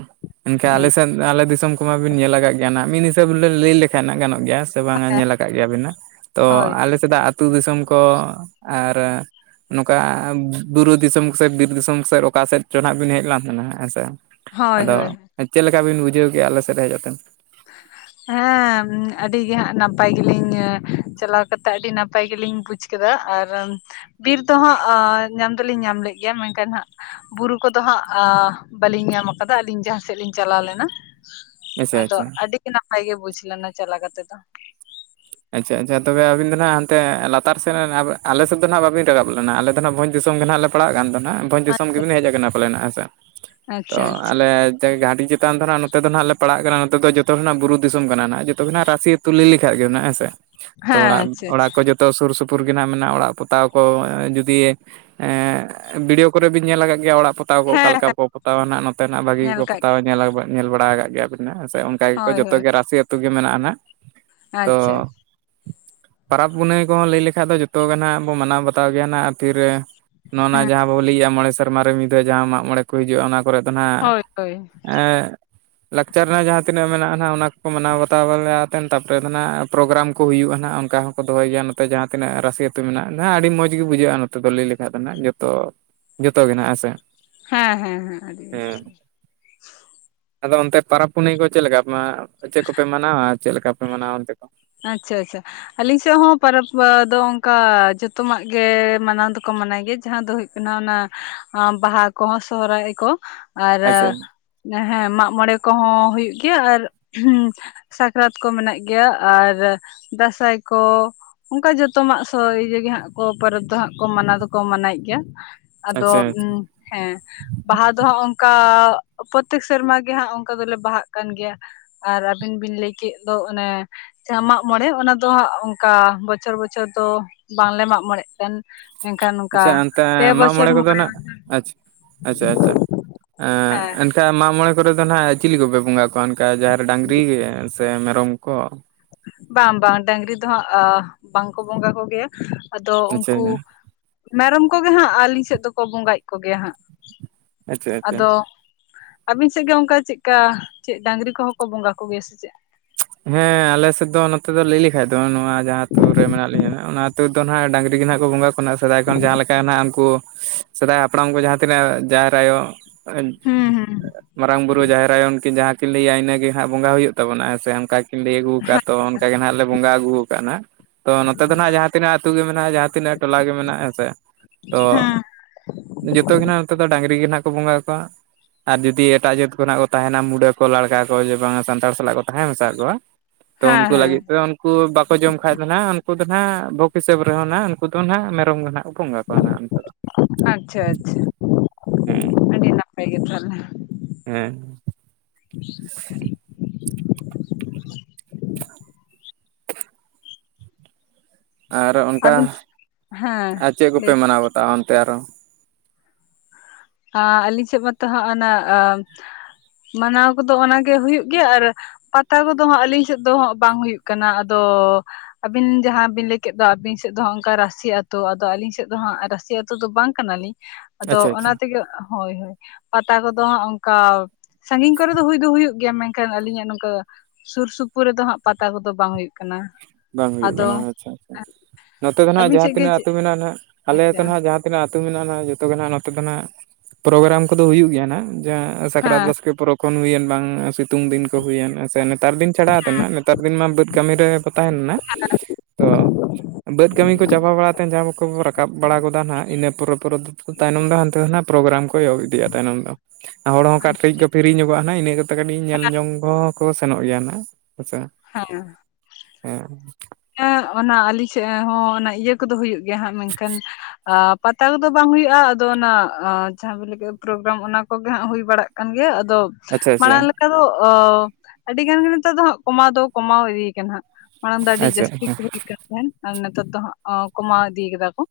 ᱮᱱᱠᱷᱟᱱ ᱟᱞᱮ ᱦᱮᱸ ᱥᱮᱫ ᱟᱞᱮ ᱫᱤᱥᱚᱢ, ᱠᱚ ᱢᱟᱵᱤᱱ ᱧᱮᱞ ᱟᱠᱟᱫ ᱜᱮᱭᱟ ᱱᱟᱦᱟᱜ, ᱢᱤᱫ ᱦᱤᱥᱟᱹᱵᱽ ᱞᱟᱹᱭ ᱞᱮᱠᱷᱟᱱ ᱦᱟᱸᱜ ᱜᱟᱱᱚᱜ ᱜᱮᱭᱟ ᱥᱮ᱾ ᱥᱮ ᱵᱟᱝᱟ ᱧᱮᱞ ᱟᱠᱟᱜ ᱜᱮᱭᱟᱵᱤᱱ ᱱᱟᱜ, ᱛᱚ ᱦᱳᱭ ᱟᱞᱮ ᱥᱮᱫᱟᱜ ᱟᱹᱛᱩ ᱫᱤᱥᱚᱢ ᱠᱚ ᱟᱨ ᱱᱚᱝᱠᱟ ᱵᱩᱨᱩ ᱫᱤᱥᱚᱢ ᱥᱮ ᱵᱤᱨ ᱫᱤᱥᱚᱢ ᱥᱮᱫ ᱚᱠᱟ ᱥᱮᱫ ᱪᱚ ᱱᱟᱜ ᱵᱤᱱ ᱦᱮᱡ ᱞᱟᱱ ᱛᱟᱦᱮᱱᱟ ᱦᱳᱭ ᱟᱫᱚ ᱦᱳᱭ ᱪᱮᱫ ᱞᱮᱠᱟ ᱵᱤᱱ ᱵᱩᱡᱷᱟᱹᱣ ᱠᱮᱜ-ᱟ ᱟᱞᱮ ᱥᱮᱫ ᱦᱮᱡ ᱠᱟᱛᱮᱱ? [inaudible] ᱦᱮᱸ ᱟᱹᱰᱤ ᱜᱮ ᱦᱟᱸᱜ ᱱᱟᱯᱟᱭ ᱜᱮᱞᱤᱧ ᱪᱟᱞᱟᱣ ᱠᱟᱛᱮᱜ ᱟᱹᱰᱤ ᱱᱟᱯᱟᱭ ᱜᱮᱞᱤᱧ ᱵᱩᱡᱷ ᱠᱮᱫᱟ ᱟᱨ ᱵᱤᱨ ᱫᱚ ᱦᱟᱸᱜ ᱧᱟᱢ ᱫᱚᱞᱤᱧ ᱧᱟᱢ ᱞᱮᱜ ᱜᱮᱭᱟ ᱢᱮᱱᱠᱷᱟᱱ ᱦᱟᱸᱜ ᱵᱩᱨᱩ ᱠᱚᱫᱚ ᱦᱟᱸᱜ ᱵᱟᱹᱞᱤᱧ ᱧᱟᱢ ᱠᱟᱫᱟ ᱟᱹᱞᱤᱧ ᱡᱟᱦᱟᱸ ᱥᱮᱫ ᱞᱤᱧ ᱪᱟᱞᱟᱣ ᱞᱮᱱᱟ᱾ ᱟᱪᱪᱷᱟ ᱟᱫᱚ ᱟᱪᱪᱷᱟ ᱟᱹᱰᱤ ᱜᱮ ᱱᱟᱯᱟᱭ ᱜᱮ ᱵᱩᱡᱽ ᱞᱮᱱᱟ ᱪᱟᱞᱟ ᱠᱟᱛᱮ ᱫᱚ᱾ ᱟᱪᱪᱷᱟ ᱟᱪᱪᱷᱟ ᱛᱚᱵᱮ ᱟᱵᱤᱱ ᱫᱚ ᱱᱟᱦᱟᱜ ᱦᱟᱱᱛᱮ ᱞᱟᱛᱟᱨ ᱥᱮᱫ ᱨᱮᱱ ᱟᱞᱮ ᱥᱮᱫ ᱫᱚ ᱱᱟᱦᱟᱜ ᱵᱟᱵᱤᱱ ᱨᱟᱠᱟᱵ ᱞᱮᱱᱟ᱾ ᱟᱞᱮ ᱫᱚ ‌ᱱᱟᱦᱟᱜ ᱵᱷᱚᱡᱽ ᱫᱤᱥᱚᱢ ᱜᱮ ᱱᱟᱦᱟᱜ ᱞᱮ ᱯᱟᱲᱟᱜ ᱠᱟᱱ ᱫᱚ ᱱᱟᱦᱟᱜ ᱵᱷᱚᱡᱽ ᱫᱤᱥᱚᱢ ᱜᱮᱵᱤᱱ ᱦᱮᱡ ᱟᱠᱟᱱᱟ ᱯᱟᱞᱮᱱ ᱦᱮᱸᱥᱮ ᱛᱚ ᱟᱪᱪᱷᱟ ᱟᱪᱪᱷᱟ ᱟᱪᱪᱷᱟ ᱟᱞᱮ ᱥᱮ ᱜᱷᱟᱹᱴᱤ ᱪᱮᱛᱟᱱ ᱫᱚ ᱱᱟᱦᱟᱜ ᱱᱚᱛᱮ ᱫᱚ ᱱᱟᱦᱟᱜ ᱞᱮ ᱯᱟᱲᱟᱜ ᱠᱟᱱᱟ ᱱᱚᱛᱮ ᱫᱚ ᱡᱚᱛᱚ ᱱᱟᱜ ᱵᱩᱨᱩ ᱫᱤᱥᱚᱢ ᱠᱟᱱᱟ ᱱᱟᱜ ᱡᱚᱛᱚ ᱠᱷᱱᱟᱜ ᱨᱟᱹᱥᱤ ᱟᱹᱛᱩ ᱞᱟᱹᱭ ᱞᱮᱠᱷᱟᱜ ᱜᱮ [unintelligible] ᱛᱚ ᱦᱮᱸ ᱚᱲᱟᱜ ᱟᱪᱪᱷᱟ ᱟᱪᱪᱷᱟ ᱚᱲᱟᱜ ᱠᱚ ᱡᱚᱛᱚ ᱥᱩᱨ ᱥᱩᱯᱩᱨ ᱜᱮ ᱱᱟᱜ ᱢᱮᱱᱟᱜ-ᱟ, ᱚᱲᱟᱜ ᱯᱚᱛᱟᱣ ᱠᱚ ᱡᱩᱫᱤ ᱮ ᱵᱷᱤᱰᱭᱳ ᱠᱚᱨᱮ ᱵᱤᱱ ᱧᱮᱞ ᱟᱠᱟᱜ ᱜᱮᱭᱟ ᱚᱲᱟᱜ ᱯᱚ- ᱯᱚᱛᱟᱣ ᱠᱚ ᱚᱠᱟ ᱦᱮᱸ ᱞᱮᱠᱟ ᱦᱮᱸ ᱵᱚ ᱯᱚᱛᱟᱣᱟ ᱱᱟᱦᱟᱜ ᱱᱚᱛᱮ ᱱᱟᱜ ᱵᱷᱟᱹᱜᱤ ᱧᱮᱞ ᱜᱮᱠᱚ ᱠᱟᱜ ᱯᱚᱛᱟᱣᱟ ᱧᱮᱞ ᱧᱮᱞ ᱵᱟᱲᱟ ᱟᱠᱟᱜ ᱜᱮᱭᱟ ᱵᱤᱱ ᱦᱮᱸ ᱥᱮ [unintelligible] ᱦᱳᱭ ᱡᱚᱛᱚ ᱦᱳᱭ ᱜᱮ ᱨᱟᱹᱥᱤ ᱟᱹᱛᱩ ᱜᱮ ᱢᱮᱱᱟᱜ-ᱟ ᱱᱟᱜ᱾ ᱟᱪᱪᱷᱟ, ᱯᱚᱨᱟᱵᱽ ᱯᱩᱱᱟᱹᱭ ᱠᱚᱦᱚᱸ ᱞᱟᱹᱭ ᱞᱮᱠᱷᱟᱡ ᱫᱚ ᱡᱚᱛᱚ ᱜᱮ ᱱᱟᱦᱟᱜ ᱵᱚᱱ ᱢᱟᱱᱟᱣ ᱵᱟᱛᱟᱣ ᱜᱮᱭᱟ ᱱᱟᱦᱟᱜ ᱛᱤᱨᱮ ᱱᱚᱜ-ᱱᱟ ᱦᱮᱸ ᱡᱟᱦᱟᱸ ᱵᱟᱵᱚᱱ ᱞᱟᱹᱭ ᱜᱮᱭᱟ ᱢᱚᱬᱮ ᱥᱮᱨᱢᱟ ᱨᱮ ᱢᱤᱫᱷᱟᱣ ᱡᱟᱦᱟᱸ ᱢᱟᱜ ᱢᱚᱬᱮ ᱠᱚ ᱦᱤᱡᱩᱜ-ᱟ, ᱚᱱᱟ ᱠᱚᱨᱮ ᱫᱚ ᱱᱟᱦᱟᱜ ᱦᱳᱭ ᱦᱳᱭ ᱮ ᱞᱟᱠᱪᱟᱨ ᱨᱮᱱᱟᱜ ᱡᱟᱦᱟᱸ ᱛᱤᱱᱟᱹᱜ ᱢᱮᱱᱟᱜ-ᱟ ᱱᱟᱦᱟᱜ ᱚᱱᱟ ᱠᱚᱠᱚ ᱢᱟᱱᱟᱣ ᱵᱟᱛᱟᱣ ᱵᱚᱞᱮ ᱟᱛᱮᱱ ᱛᱟᱯᱮ ᱫᱚ ᱱᱟᱦᱟᱜ ᱯᱨᱳᱜᱨᱟᱢ ᱠᱚ ᱦᱩᱭᱩᱜ-ᱟ ᱱᱟᱦᱟᱜ ᱚᱱᱠᱟ ᱦᱚᱸ ᱠᱚ ᱫᱚᱦᱚᱭ ᱜᱮᱭᱟ ᱱᱚᱛᱮ ᱡᱟᱦᱟᱸ ᱛᱤᱱᱟᱹᱜ ᱨᱟᱹᱥᱤ ᱟᱹᱛᱩ ᱢᱮᱱᱟᱜ-ᱟ ᱟᱹᱰᱤ ᱢᱚᱡᱽ ᱜᱮ ᱵᱩᱡᱷᱟᱹᱜ-ᱟ ᱱᱚᱛᱮ ᱫᱚ ᱞᱟᱹᱭ ᱞᱮᱠᱷᱟᱱ ᱫᱚ ᱦᱟᱸᱜ ᱡᱚ- ᱛᱚ ᱡᱚᱛᱚ ᱜᱮ ᱦᱮᱱᱟᱜ-ᱟ ᱦᱮᱸ ᱥᱮ᱾ ᱦᱮᱸ ᱦᱮᱸ ᱦᱮᱸ ᱟᱫᱚ ᱚᱱᱛᱮ ᱯᱟᱨᱟᱵᱽ ᱯᱩᱱᱮ ᱠᱚ ᱪᱮᱫ ᱞᱮᱠᱟ ᱯᱮ ᱪᱮᱜ ᱠᱚ ᱯᱮ ᱢᱟᱱᱟᱣᱟ ᱪᱮᱫ ᱞᱮᱠᱟ ᱯᱮ ᱢᱟᱱᱟᱣᱟ? ᱟᱪᱪᱷᱟ ᱟᱪᱪᱷᱟ, ᱟᱞᱤᱧ ᱥᱮᱜ ᱦᱚᱸ ᱯᱚᱨᱚᱵᱽ ᱫᱚ ᱚᱱᱠᱟ ᱡᱚᱛᱚᱢᱟᱜ ᱜᱮ ᱢᱟᱱᱟᱣ ᱫᱚᱠᱚ ᱢᱟᱱᱟᱣ ᱜᱮᱭᱟ ᱡᱟᱦᱟᱸ ᱫᱚ ᱦᱩᱭᱩᱜ ᱚᱱᱟ ᱚᱱᱟ ᱵᱟᱦᱟ ᱠᱚᱦᱚᱸ ᱥᱚᱦᱨᱟᱭ ᱠᱚ ᱟᱨ ᱟᱪᱪᱷᱟ ᱦᱮᱸ ᱢᱟᱜ ᱢᱚᱬᱮ ᱠᱚᱦᱚᱸ ᱦᱩᱭᱩᱜ ᱜᱮᱭᱟ ᱟᱨ ᱥᱟᱠᱨᱟᱛ ᱠᱚ ᱢᱮᱱᱟᱜ ᱜᱮᱭᱟ᱾ ᱟᱨ ᱫᱟᱸᱥᱟᱭ ᱠᱚ, ᱚᱱᱠᱟ ᱡᱚᱛᱚᱢᱟᱜ ᱤᱭᱟᱹ ᱜᱮ ᱦᱟᱸᱜ ᱠᱚ ᱯᱚᱨᱚᱵᱽ ᱫᱚ ᱦᱟᱸᱜ ᱠᱚ ᱢᱟᱱᱟᱣ ᱫᱚᱠᱚ ᱢᱟᱱᱟᱭᱮᱜ ᱜᱮᱭᱟ᱾ ᱟᱫᱚ ᱟᱪᱪᱷᱟ ᱦᱮᱸ ᱵᱟᱦᱟ ᱫᱚ ᱦᱟᱸᱜ ᱚᱝᱠᱟ ᱯᱨᱚᱛᱮᱠ ᱥᱮᱨᱢᱟ ᱜᱮ ᱦᱟᱸᱜ ᱚᱝᱠᱟ ᱫᱚᱞᱮ ᱵᱟᱦᱟᱜ ᱠᱟᱱ ᱜᱮᱭᱟ᱾ ᱟᱨ ᱟᱹᱵᱤᱱ ᱵᱤᱱ ᱞᱟᱹᱭ ᱠᱮᱜ ᱫᱚ ᱚᱱᱮ ᱡᱟᱦᱟᱸ ᱢᱟᱜ ᱢᱚᱬᱮ ᱚᱱᱟ ᱫᱚ ᱦᱟᱸᱜ ᱚᱝᱠᱟ ᱵᱚᱪᱷᱚᱨ ᱵᱚᱪᱷᱚᱨ ᱫᱚ ᱵᱟᱝᱞᱮ ᱢᱟᱜ ᱢᱚᱬᱮᱜ ᱠᱟᱱ᱾ ᱢᱮᱱᱠᱷᱟᱱ ᱱᱚᱝᱠᱟ ᱟᱪᱪᱷᱟ ᱚᱱᱛᱮ ᱯᱮ ᱵᱚᱪᱷᱚᱨ ᱢᱟᱜ-ᱢᱚᱬᱮ ᱠᱚᱫᱚ ᱢᱚᱬᱮ ᱱᱟᱜ ᱟᱪ-ᱟᱪᱪᱷᱟ ᱟᱪᱪᱷᱟ᱾ ᱦᱮᱸ [unintelligible] ᱮᱱᱠᱷᱟᱱ ᱢᱟᱜᱽ ᱢᱚᱬᱮ ᱠᱚᱨᱮ ᱫᱚ ᱱᱟᱦᱟᱜ ᱪᱤᱞᱤ ᱠᱚᱯᱮ ᱵᱚᱸᱜᱟ ᱠᱚᱣᱟ ᱚᱱᱠᱟ ᱡᱟᱦᱮᱨ ᱰᱟᱝᱨᱤ ᱥᱮ ᱢᱮᱨᱚᱢ ᱠᱚ ᱾ ᱵᱟᱝ ᱵᱟᱝ ᱰᱟᱝᱨᱤ ᱫᱚ ᱦᱟᱸᱜ ᱵᱟᱝᱠᱚ ᱵᱚᱸᱜᱟ ᱠᱚᱜᱮᱭᱟ ᱾ ᱟᱫᱚ ᱟᱪᱪᱷᱟ ᱩᱱᱠᱩ ᱢᱮᱨᱚᱢ ᱠᱚᱜᱮ ᱦᱟᱸᱜ ᱟᱹᱞᱤᱧ ᱥᱮᱜ ᱫᱚᱠᱚ ᱵᱚᱸᱜᱟᱭᱮᱜ ᱠᱚᱜᱮᱭᱟ ᱦᱟᱸᱜ ᱟᱪᱪᱷᱟ ᱾ [inaudible] ᱟᱪᱪᱷᱟ ᱟᱫᱚ [inaudible] ᱟᱹᱵᱤᱱ ᱥᱮᱜ ᱜᱮ ᱚᱝᱠᱟ ᱪᱮᱜᱠᱟ ᱪᱮᱜ ᱰᱟᱝᱨᱤ ᱠᱚᱦᱚᱸ ᱠᱚ ᱵᱚᱸᱜᱟ ᱠᱚᱜᱮᱭᱟ ᱥᱮ ᱪᱮᱜ? ᱦᱮ ᱟᱞᱮᱥᱮᱫ ᱫᱚ ᱱᱚᱛᱮ ᱫᱚ ᱞᱟᱹᱭ ᱞᱮᱠᱷᱟᱡ ᱫᱚ ᱱᱚᱣᱟ ᱡᱟᱦᱟᱸ ᱟᱛᱩ ᱨᱮ ᱢᱮᱱᱟᱜ ᱞᱤᱧᱟ ᱚᱱᱟ ᱟᱹᱛᱩ ᱨᱮ ᱫᱚ ᱱᱟᱦᱟᱜ ᱰᱟᱝᱨᱤ ᱜᱮ ᱱᱟᱦᱟᱜ ᱠᱚ ᱵᱚᱸᱜᱟ ᱠᱷᱚᱱᱟᱜ ᱥᱮᱫᱟᱭ ᱠᱷᱚᱱ ᱡᱟᱦᱟ ᱞᱮᱠᱟ ᱱᱟᱦᱟᱜ ᱩᱱᱠᱩ ᱥᱮᱫᱟᱭ ᱦᱟᱯᱲᱟᱢ ᱠᱚ ᱡᱟᱦᱟ ᱛᱤᱱᱟᱹᱜ ᱡᱟᱦᱮᱨ ᱟᱭᱳ ᱦᱩᱸ ᱦᱩᱸ [inaudible] ᱢᱟᱨᱟᱝ ᱵᱩᱨᱩ ᱡᱟᱦᱮᱨ ᱟᱭᱳ ᱩᱱᱠᱤᱱ ᱡᱟᱦᱟᱸ ᱠᱤᱱ ᱞᱟᱹᱭᱟ ᱤᱱᱟᱹᱜᱮ ᱦᱟᱸᱜ ᱵᱚᱸᱜᱟ ᱦᱩᱭᱩᱜ ᱛᱟᱵᱚᱱᱟ ᱦᱮᱸ ᱥᱮ ᱾ ᱠᱤᱱ ᱞᱟᱹᱭ ᱟᱹᱜᱩ ᱠᱟᱜ-ᱟ ᱛᱚ ᱚᱱᱠᱟ ᱜᱮ ᱱᱟᱦᱟᱜ ᱞᱮ ᱵᱚᱸᱜᱟ ᱟᱹᱜᱩ ᱟᱠᱟᱜ-ᱟ ᱱᱟᱜ ᱾ ᱛᱚ ᱱᱚᱛᱮ ᱫᱚ ᱱᱟᱦᱱᱟᱜ ᱡᱟᱦᱟᱸ ᱛᱤᱱᱟᱹᱜ ᱟᱹᱛᱩ ᱜᱮ ᱢᱮᱱᱟᱜ-ᱟ ᱡᱟᱦᱟᱸ ᱛᱤᱱᱟᱹᱜ ᱴᱚᱞᱟ ᱜᱮ ᱢᱮᱱᱟᱜ-ᱟ ᱦᱮᱸ ᱥᱮ ᱛᱚ ᱦᱮᱸ ᱡᱚᱛᱚ ᱜᱮ ᱱᱟᱦᱟᱜ ᱱᱚᱛᱮ ᱫᱚ ᱰᱟᱝᱨᱤ ᱜᱮ ᱱᱟᱦᱟᱜ ᱠᱚ ᱵᱚᱸᱜᱟ ᱟᱠᱚᱣᱟ ᱾ ᱟᱨ ᱡᱩᱫᱤ ᱮᱴᱟᱜ ᱡᱟᱹᱛ ᱠᱷᱚᱱᱟᱜ ᱠᱚ ᱛᱟᱦᱮᱱᱟ ᱢᱩᱰᱟᱹ ᱠᱚ ᱞᱟᱲᱠᱟ ᱠᱚ ᱡᱮ ᱵᱟᱝ ᱥᱟᱱᱛᱟᱲ ᱥᱟᱞᱟᱜ ᱠᱚ ᱛᱟᱦᱮ ᱢᱮᱥᱟ ᱠᱚᱣᱟ ᱛᱚ ᱦᱮᱸ ᱩᱱᱠᱩ ᱦᱮᱸ ᱞᱟᱹᱜᱤᱫ ᱛᱮ ᱫᱚ ᱩᱱᱠᱩ ᱵᱟᱠᱚ ᱡᱚᱢ ᱠᱷᱟᱡ ᱫᱚ ᱱᱟᱦᱟᱜ ᱩᱱᱠᱩ ᱫᱚ ᱠᱩ ᱠᱩ ᱵᱟᱠᱚ ᱡᱚᱢ ᱠᱷᱟᱡ ᱫᱚ ᱦᱟᱸᱜ ᱩᱱᱠᱩ ᱫᱚ ᱦᱟᱸᱜ ᱵᱷᱳᱠ ᱦᱤᱥᱟᱹᱵᱽ ᱨᱮᱦᱚᱸ ᱱᱟᱜ ᱩᱱᱠᱩ ᱫᱚ ᱱᱟᱦᱟᱜ ᱢᱮᱨᱚᱢ ᱫᱚ ᱱᱟᱦᱟᱜ ᱠᱚ ᱵᱚᱸᱜᱟ ᱠᱚᱣᱟ ᱱᱟᱦᱟᱜ ᱩᱱᱠᱩ ᱫᱚ ᱾ ᱟᱪᱪᱷᱟ ᱟᱪᱪᱷᱟ ᱦᱮᱸ ᱟᱹᱰᱤ ᱱᱟᱯᱟᱭ ᱜᱮ ᱛᱟᱦᱚᱞᱮ ᱾ ᱦᱮᱸ ᱾ ᱟᱨ ᱚᱱᱠᱟ ᱟᱹᱵᱤᱱ [inaudible] ᱦᱮᱸ ᱟᱨ ᱪᱮᱫ ᱠᱚᱯᱮ ᱞᱟᱹᱭ ᱵᱤᱱ? ᱢᱟᱱᱟᱣ ᱵᱟᱛᱟᱣᱟ ᱚᱱᱛᱮ ᱟᱨᱚ ᱾ ᱟᱨ ᱟᱹᱞᱤᱧ ᱥᱮᱫ ᱢᱟᱛᱚ ᱦᱟᱸᱜ ᱚᱱᱟ ᱟ [inaudible] ᱢᱟᱱᱟᱣ ᱠᱚᱫᱚ ᱚᱱᱟᱜᱮ ᱦᱩᱭᱩᱜ ᱜᱮᱭᱟ ᱟᱨ ᱯᱟᱛᱟ ᱠᱚᱫᱚ ᱦᱟᱸᱜ ᱟᱹᱞᱤᱧ ᱥᱮᱫ ᱫᱚ ᱦᱟᱸᱜ ᱵᱟᱝ ᱦᱩᱭᱩᱜ ᱠᱟᱱᱟ ᱾ ᱟᱫᱚᱻ ᱟᱵᱤᱱ ᱡᱟᱦᱟᱸ ᱵᱤᱱ ᱞᱟᱹᱭᱠᱮᱫ ᱫᱚ ᱟᱵᱤᱱ ᱥᱮᱫ ᱫᱚ ᱦᱟᱸᱜ ᱚᱱᱠᱟ ᱨᱟᱹᱥᱤ ᱟᱹᱛᱩ ᱟᱫᱚ ᱟᱞᱤᱧ ᱥᱮᱫ ᱫᱚ ᱦᱟᱸᱜ ᱨᱟᱥᱤ ᱟᱹ ᱛᱩ ᱫᱚ ᱵᱟᱝ ᱠᱟᱱᱟᱞᱤᱧ ᱾ ᱟᱫᱚ ᱟᱪᱪᱷᱟ ᱚᱱᱟ ᱟᱪᱪᱷᱟ ᱛᱮᱜᱮ ᱦᱳᱭ ᱦᱳᱭ ᱯᱟᱛᱟ ᱠᱚᱫᱚ ᱦᱟᱸᱜ ᱚᱱᱠᱟ ᱥᱟᱸᱜᱤᱧ ᱠᱚᱨᱮ ᱫᱚ ᱦᱩᱭ ᱫᱚ ᱦᱩᱭᱩᱜ ᱜᱮᱭᱟ ᱢᱮᱱᱠᱷᱟᱱ ᱟᱹᱞᱤᱧᱟᱜ ᱱᱚᱝᱠᱟ ᱥᱩᱨ ᱥᱩᱯᱩᱨ ᱨᱮᱫᱚ ᱦᱟᱸᱜ ᱯᱟᱛᱟ ᱠᱚᱫᱚ ᱵᱟᱝ ᱦᱩᱭᱩᱜ ᱠᱟᱱᱟ ᱾ ᱵᱟᱝ ᱦᱩᱭᱩᱜ ᱠᱟᱱᱟ ᱟᱪᱪᱷᱟ ᱟᱪᱪᱷᱟ ᱾ ᱱᱚᱛᱮ ᱫᱚ ᱱᱟᱦᱟᱜ ᱟᱹᱵᱤᱱ ᱡᱟᱦᱟᱸ ᱥᱮᱫ ᱜᱮ ᱛᱤᱱᱟᱹᱜ ᱪᱮᱫ ᱟᱹᱛᱩ ᱢᱮᱱᱟᱜ-ᱟ ᱦᱟᱸᱜ ᱟᱞᱮ ᱟᱪᱪᱷᱟ ᱴᱷᱮᱱ ᱦᱚᱸ ᱡᱟᱦᱟᱸ ᱛᱤᱱᱟᱹᱜ ᱟᱹᱛᱩ ᱢᱮᱱᱟᱜ-ᱟ ᱦᱟᱸᱜ ᱡᱚᱛᱚ ᱜᱮ ᱦᱟᱸᱜ ᱱᱚᱛᱮ ᱫᱚ ᱱᱟᱜ ᱯᱨᱳᱜᱨᱟᱢ ᱠᱚᱫᱚ ᱦᱩᱭᱩᱜ ᱜᱮᱭᱟ ᱦᱟᱸᱜ ᱾ ᱡᱟᱦᱟ ᱥᱟᱠᱨᱟᱛ ᱦᱮᱸ ᱵᱟᱥᱠᱮ ᱯᱚᱨᱚᱵᱽ ᱾ ᱠᱷᱚᱱ ᱦᱩᱭᱮᱱ ᱵᱟᱝ ᱥᱤᱛᱩᱝ ᱫᱤᱱ ᱠᱚ ᱦᱩᱭᱮᱱ ᱥᱮ ᱱᱮᱛᱟᱨ ᱫᱤᱱ ᱪᱷᱟᱲᱟ ᱛᱮᱱᱟᱜ ᱱᱮᱛᱟᱨ ᱫᱤᱱ ᱢᱟ ᱵᱟᱹᱫᱽ ᱠᱟᱹᱢᱤ ᱨᱮ ᱛᱟᱦᱮᱱ ᱢᱮ ᱛᱚ ᱵᱟᱹᱫᱽ ᱠᱟᱹᱢᱤ ᱠᱚ ᱪᱟᱵᱟ ᱵᱟᱲᱟ ᱛᱮ ᱡᱟᱦᱟᱸ ᱠᱚ ᱠᱟᱹᱢᱤ ᱵᱚᱱ ᱨᱟᱠᱟᱵ ᱵᱟᱲᱟ ᱜᱚᱫᱟ ᱱᱟᱜ ᱤᱱᱟᱹ ᱯᱚᱨᱮ ᱯᱚᱨᱮ ᱛᱮᱫᱚ ᱛᱟᱭᱱᱚᱢ ᱫᱚ ᱦᱟᱱᱛᱮ ᱠᱷᱚᱱᱟᱜ ᱯᱨᱳᱜᱨᱟᱢ ᱠᱚ ᱮᱦᱚᱜ ᱤᱫᱤᱜ-ᱟ ᱛᱟᱭᱱᱚᱢ ᱫᱚ ᱟᱨ ᱦᱚᱲ ᱦᱚᱸ ᱚᱱᱠᱟ ᱯᱷᱤᱨᱤᱧᱚᱜ-ᱟ ᱦᱟᱸᱜ ᱤᱱᱟᱹ ᱠᱟᱹᱴᱤᱡ ᱧᱮᱞ ᱡᱚᱝ ᱠᱚᱦᱚᱸ ᱠᱚ ᱥᱮᱱᱚᱜ ᱜᱮᱭᱟ ᱱᱟᱜ ᱦᱮᱸᱥᱮ ᱾ ᱦᱮᱞᱳ ᱾ ᱦᱮᱸ ᱾ ᱦᱮᱸ ᱚᱱᱟ ᱟᱹᱞᱤᱧ ᱥᱮᱫ ᱦᱚᱸ ᱚᱱᱟ ᱤᱭᱟᱹ ᱠᱚᱫᱚ ᱦᱩᱭᱩᱜ ᱜᱮᱭᱟ ᱦᱟᱸᱜ ᱢᱮᱱᱠᱷᱟᱱ ᱯᱟᱛᱟ ᱠᱚᱫᱚ ᱵᱟᱝ ᱦᱩᱭᱩᱜ-ᱟ ᱾ ᱟᱫᱚ ᱚᱱᱟ ᱡᱟᱦᱟᱸ ᱵᱤᱱ ᱞᱟᱹᱭ ᱠᱮᱫᱟ ᱯᱨᱳᱜᱨᱟᱢ ᱚᱱᱟ ᱠᱚᱜᱮ ᱦᱟᱸᱜ ᱦᱩᱭ ᱵᱟᱲᱟᱜ ᱠᱟᱱ ᱜᱮᱭᱟ ᱾ ᱟᱫᱚ ᱟᱪᱪᱷᱟ ᱟᱪᱪᱷᱟ ᱢᱟᱲᱟᱝ ᱞᱮᱠᱟ ᱫᱚ ᱚ ᱟᱹᱰᱤᱜᱟᱱ ᱜᱮ ᱱᱮᱛᱟᱨ ᱫᱚ ᱦᱟᱸᱜ ᱠᱚᱢᱟᱣ ᱫᱚ ᱠᱚᱢᱟᱣ ᱤᱫᱤᱭ ᱠᱟᱱᱟ ᱦᱟᱸᱜ ᱾ ᱢᱟᱲᱟᱝ ᱫᱚ ᱟᱹᱰᱤ ᱟᱪᱪᱷᱟ ᱦᱮᱸ ᱡᱟᱹᱥᱛᱤ ᱠᱚ ᱦᱩᱭ ᱠᱟᱱ ᱛᱟᱦᱮᱸᱱ ᱟᱨ ᱱᱤᱛᱟᱨ ᱫᱚ ᱦᱟᱸᱜ ᱠᱚᱢᱟᱣ ᱤᱫᱤᱣ ᱠᱟᱫᱟ ᱠᱚ ᱾